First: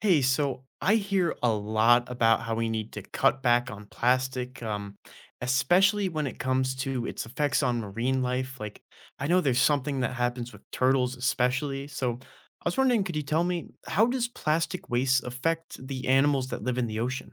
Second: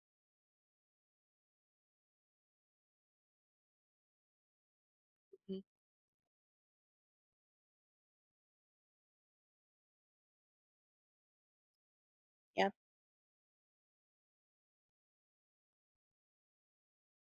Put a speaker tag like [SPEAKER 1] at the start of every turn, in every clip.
[SPEAKER 1] Hey, so I hear a lot about how we need to cut back on plastic,
[SPEAKER 2] Mhm.
[SPEAKER 1] especially when it comes to its effects on marine life. Like, I know there's something that happens with turtles, especially. So I
[SPEAKER 2] Yep.
[SPEAKER 1] was wondering, could you tell me, how does plastic waste affect the animals that live in the ocean?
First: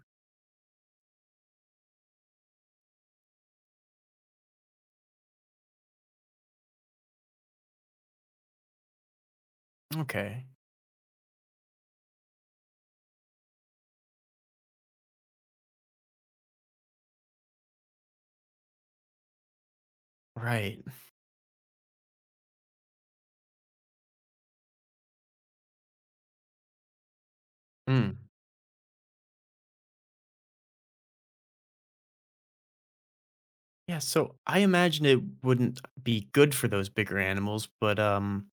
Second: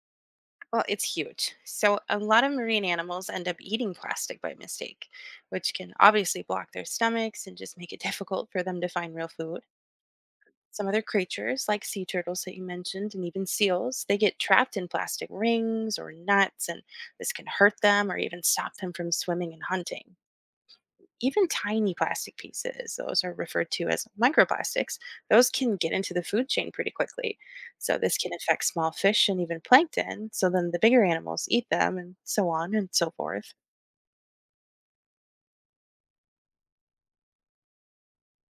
[SPEAKER 2] Well, it's huge. So, a lot of marine animals end up eating plastic by mistake, which can obviously block their stomachs and just make it difficult for them to find real food.
[SPEAKER 1] Okay,
[SPEAKER 2] Some other creatures, like sea turtles that you mentioned, and even seals, they get trapped in plastic rings or nuts, and this can hurt them or even stop them from swimming and hunting.
[SPEAKER 1] right.
[SPEAKER 2] Even tiny plastic pieces, those are referred to as microplastics, those can get into the food chain pretty quickly. So,
[SPEAKER 1] Hmm.
[SPEAKER 2] this can affect small fish and even plankton. So, then the bigger animals eat them, and so on and so forth.
[SPEAKER 1] Yeah, so I imagine it wouldn't be good for those bigger animals, but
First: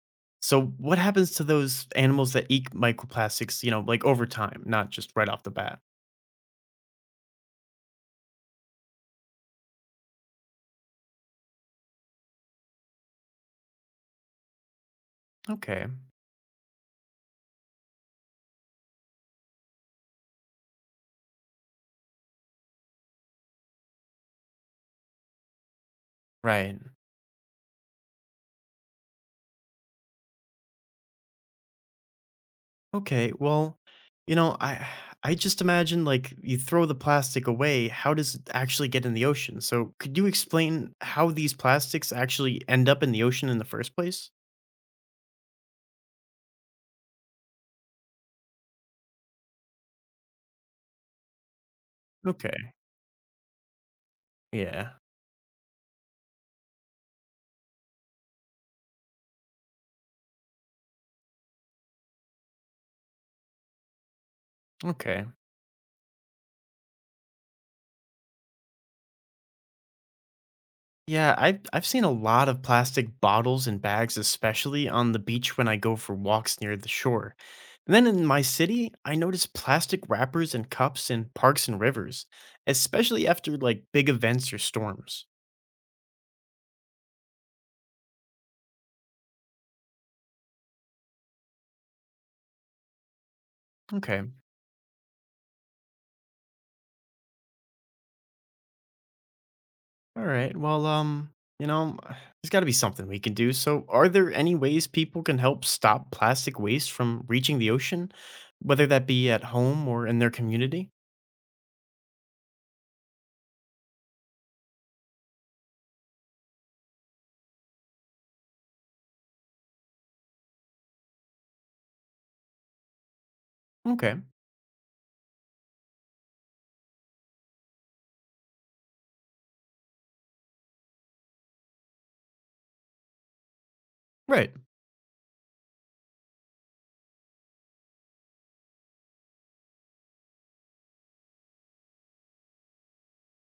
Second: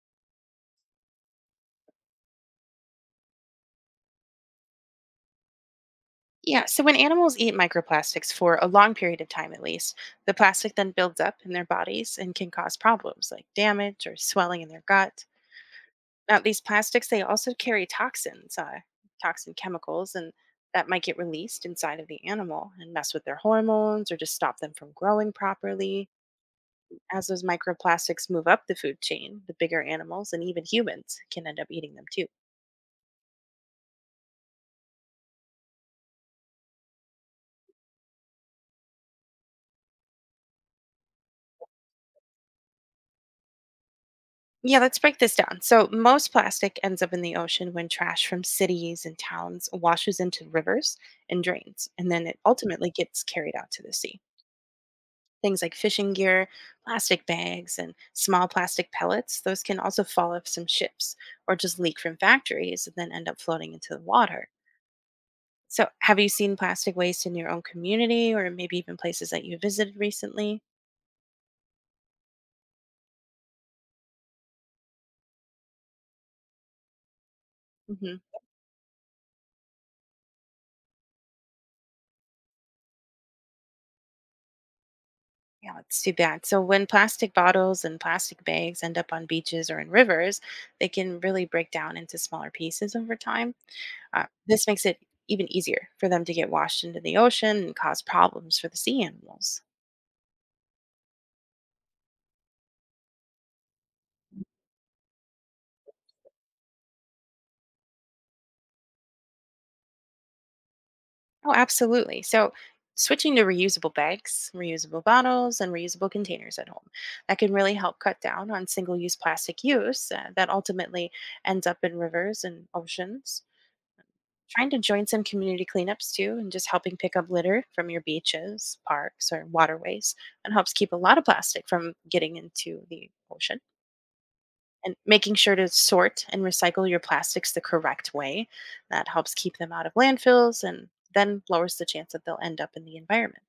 [SPEAKER 1] so what happens to those animals that eat microplastics, you know, like over time, not just right off the bat?
[SPEAKER 2] Yeah, so when animals eat microplastics for a long period of time at least, the plastic then builds up in their bodies and can cause problems like damage or swelling in their gut.
[SPEAKER 1] Okay.
[SPEAKER 2] Now, these plastics, they also carry toxins, toxin chemicals, and that might get released inside of the animal and mess with their hormones or just stop them from growing properly.
[SPEAKER 1] Right.
[SPEAKER 2] As those microplastics move up the food chain, the bigger animals and even humans can end up eating them too.
[SPEAKER 1] Okay. Well, you know, I just imagine, like, you throw the plastic away, how does it actually get in the ocean? So could you explain how these plastics actually end up in the ocean in the first place?
[SPEAKER 2] Yeah, let's break this down. So, most plastic ends up in the ocean when trash from cities and towns washes into rivers and drains, and then it
[SPEAKER 1] Okay.
[SPEAKER 2] ultimately gets carried out to the sea.
[SPEAKER 1] Yeah.
[SPEAKER 2] Things like fishing gear, plastic bags, and small plastic pellets, those can also fall off some ships or just leak from factories and then end up floating into the water.
[SPEAKER 1] Okay.
[SPEAKER 2] So, have you seen plastic waste in your own community or maybe even places that you visited recently?
[SPEAKER 1] Yeah, I've seen a lot of plastic bottles and bags, especially on the beach when I go for walks near the shore. And then
[SPEAKER 2] hmm
[SPEAKER 1] in my city, I notice plastic wrappers and cups in parks and rivers, especially after like big events or storms.
[SPEAKER 2] Yeah, it's too bad. So, when plastic bottles and plastic bags end up on beaches or in rivers, they can really break down into smaller pieces over time.
[SPEAKER 1] Okay.
[SPEAKER 2] This makes it even easier for them to get washed into the ocean and cause problems for the sea animals.
[SPEAKER 1] All right. Well, you know, there's got to be something we can do. So, are there any ways people can help stop plastic waste from reaching the ocean, whether that be at home or in their community?
[SPEAKER 2] Oh, absolutely. So, switching to reusable bags, reusable bottles, and reusable containers at home. That can really help cut down on single use plastic use that ultimately ends up in rivers and oceans.
[SPEAKER 1] Okay.
[SPEAKER 2] Trying to join some community cleanups too, and just helping pick up litter from your beaches, parks, or waterways, and helps keep a lot of plastic from getting into the ocean
[SPEAKER 1] Right.
[SPEAKER 2] and making sure to sort and recycle your plastics the correct way. That helps keep them out of landfills and then lowers the chance that they'll end up in the environment.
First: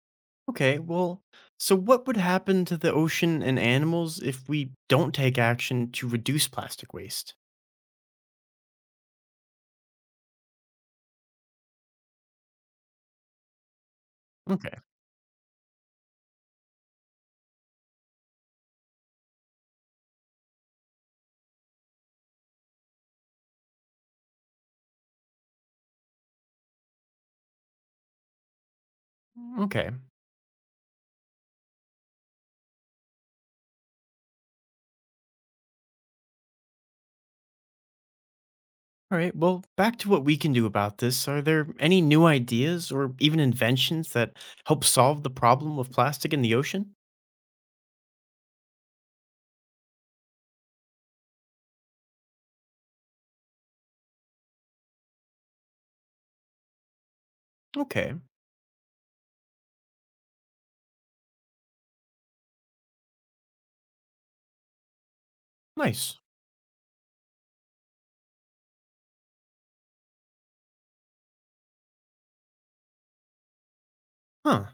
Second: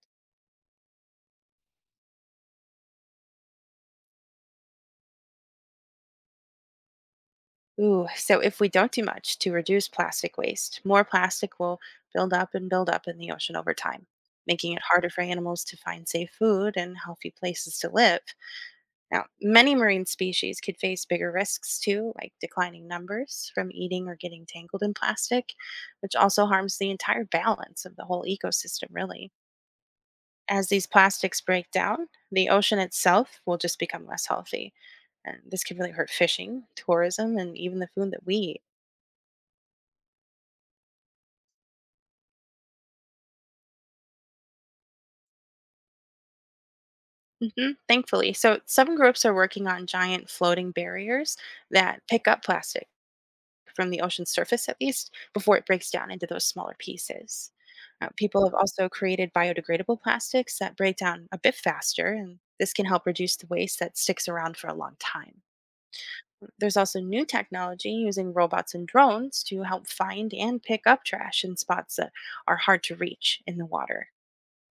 [SPEAKER 1] Okay, well, so what would happen to the ocean and animals if we don't take action to reduce plastic waste?
[SPEAKER 2] Ooh, so if we don't do much to reduce plastic waste, more plastic will build up and build up in the ocean over time,
[SPEAKER 1] Okay,
[SPEAKER 2] making it harder for animals to find safe food and healthy places to live. Now, many marine species could face bigger risks too, like declining numbers from eating or getting tangled in plastic, which also harms the entire balance of the whole ecosystem, really.
[SPEAKER 1] okay.
[SPEAKER 2] As these plastics break down, the ocean itself will just become less healthy. And this can really hurt fishing, tourism, and even the food that we eat.
[SPEAKER 1] All right, well, back to what we can do about this. Are there any new ideas or even inventions that help solve the problem of plastic in the ocean?
[SPEAKER 2] Thankfully. So, some groups are working on giant floating barriers that pick up plastic from the ocean's surface, at least, before it breaks down into those smaller pieces.
[SPEAKER 1] Okay,
[SPEAKER 2] People have also created biodegradable plastics that break down a bit faster, and this can help reduce the waste that sticks around for a long time.
[SPEAKER 1] nice.
[SPEAKER 2] There's also new technology using robots and drones to help find and pick up trash in spots that are hard to reach in the water.
[SPEAKER 1] Huh.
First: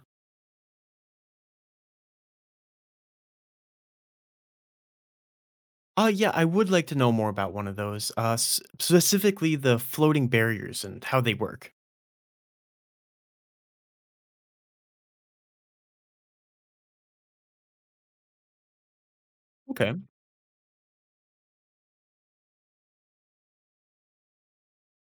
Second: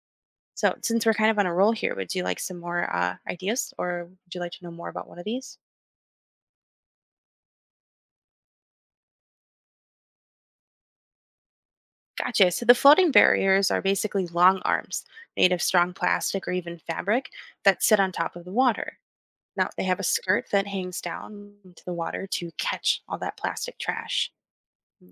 [SPEAKER 2] So, since we're kind of on a roll here, would you like some more ideas or would you like to know more about one of these?
[SPEAKER 1] Yeah, I would like to know more about one of those, specifically the floating barriers and how they work.
[SPEAKER 2] Gotcha. So, the floating barriers are basically long arms made of strong plastic or even fabric that sit on top of the water. Now, they
[SPEAKER 1] Okay,
[SPEAKER 2] have a skirt that hangs down into the water to catch all that plastic trash.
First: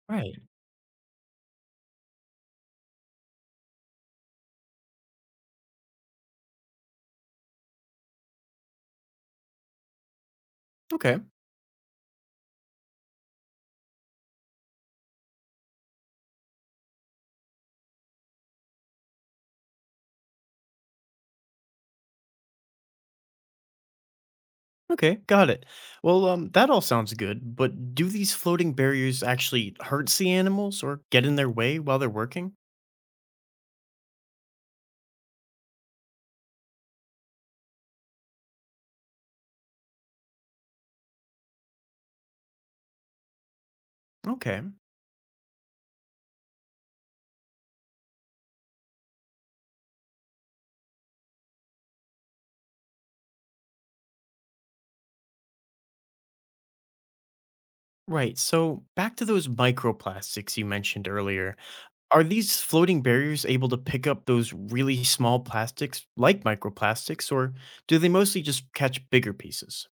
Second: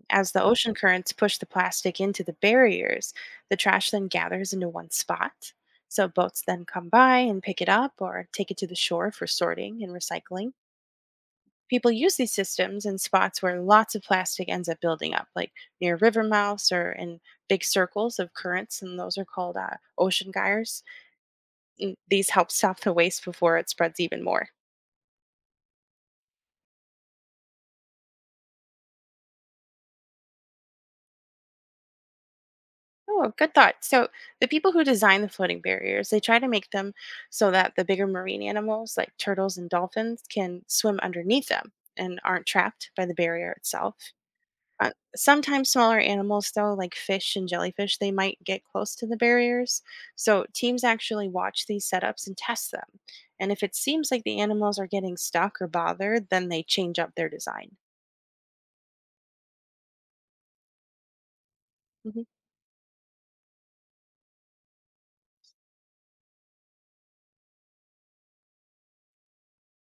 [SPEAKER 2] As
[SPEAKER 1] right.
[SPEAKER 2] the ocean currents push the plastic into the barriers, the trash then gathers into one spot. So boats then come by and pick it up or take it to the shore for sorting and recycling.
[SPEAKER 1] Okay.
[SPEAKER 2] People use these systems in spots where lots of plastic ends up building up, like near river mouths or in big circles of currents, and those are called ocean gyres. And these help stop the waste before it spreads even more.
[SPEAKER 1] Okay, got it. Well, that all sounds good, but do these floating barriers actually hurt sea animals or get in their way while they're working?
[SPEAKER 2] Oh, good thought. So the people who design the floating barriers, they try to make them so that the bigger marine animals like turtles and dolphins can swim underneath them and aren't trapped by the barrier itself.
[SPEAKER 1] Okay,
[SPEAKER 2] Sometimes smaller animals though, like fish and jellyfish, they might get close to the barriers, so teams actually watch these setups and test them, and if it seems like the animals are getting stuck or bothered, then they change up their design.
[SPEAKER 1] right. So back to those microplastics you mentioned earlier. Are these floating barriers able to pick up those really small plastics like microplastics, or do they mostly just catch bigger pieces?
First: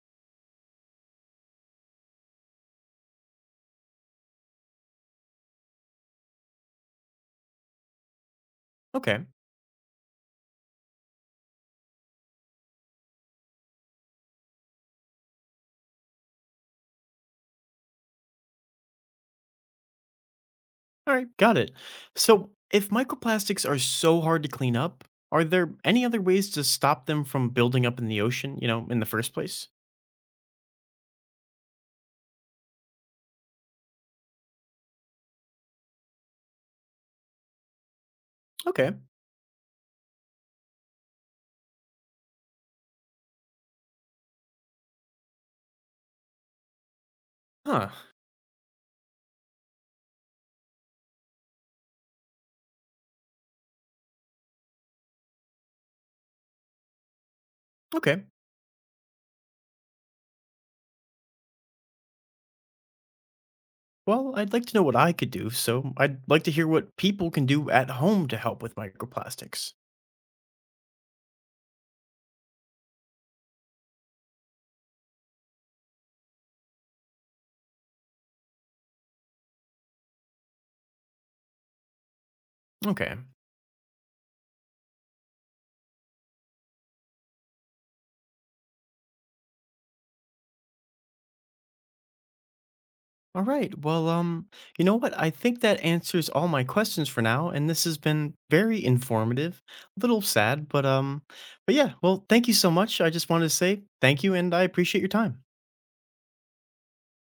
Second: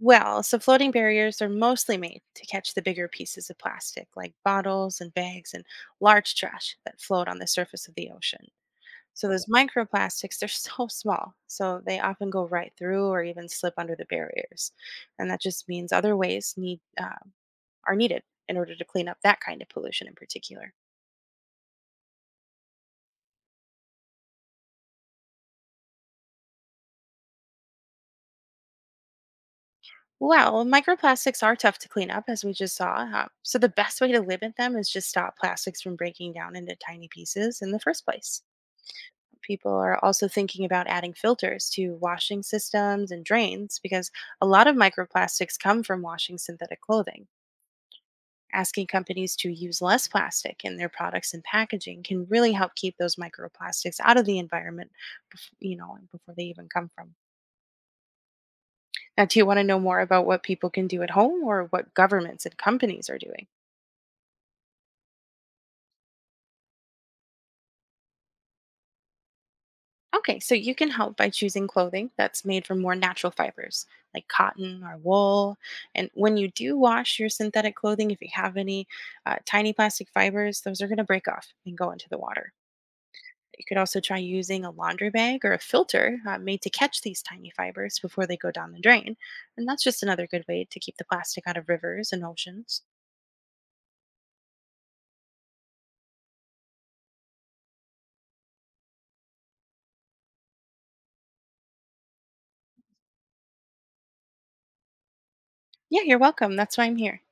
[SPEAKER 2] Well, so floating barriers are mostly made to catch the bigger pieces of plastic, like bottles and bags and large trash that float on the surface of the ocean.
[SPEAKER 1] Okay,
[SPEAKER 2] So those microplastics, they're so small, so they often go right through or even slip under the barriers, and that just means other ways need are needed in order to clean up that kind of pollution in particular.
[SPEAKER 1] all right, got it. So if microplastics are so hard to clean up, are there any other ways to stop them from building up in the ocean, you know, in the first place?
[SPEAKER 2] Well, microplastics are tough to clean up, as we just saw. So the best way to limit them is just stop plastics from breaking down into tiny pieces in the first place.
[SPEAKER 1] Okay.
[SPEAKER 2] People are also thinking about adding filters to washing systems and drains because a lot of microplastics come from washing synthetic clothing.
[SPEAKER 1] Huh.
[SPEAKER 2] Asking companies to use less plastic in their products and packaging can really help keep those microplastics out of the environment, before they even come from.
[SPEAKER 1] Okay.
[SPEAKER 2] Now, do you want to know more about what people can do at home or what governments and companies are doing?
[SPEAKER 1] Well, I'd like to know what I could do, so I'd like to hear what people can do at home to help with microplastics.
[SPEAKER 2] Okay, so you can help by choosing clothing that's made from more natural fibers like cotton or wool. And when you do wash your synthetic clothing, if you have any tiny plastic fibers, those are going to break off and go into the water.
[SPEAKER 1] Okay.
[SPEAKER 2] You could also try using a laundry bag or a filter made to catch these tiny fibers before they go down the drain. And that's just another good way to keep the plastic out of rivers and oceans.
[SPEAKER 1] All right. Well, you know what? I think that answers all my questions for now, and this has been very informative. A little sad, but yeah, well, thank you so much. I just wanted to say thank you and I appreciate your time.
[SPEAKER 2] Yeah, you're welcome. That's why I'm here.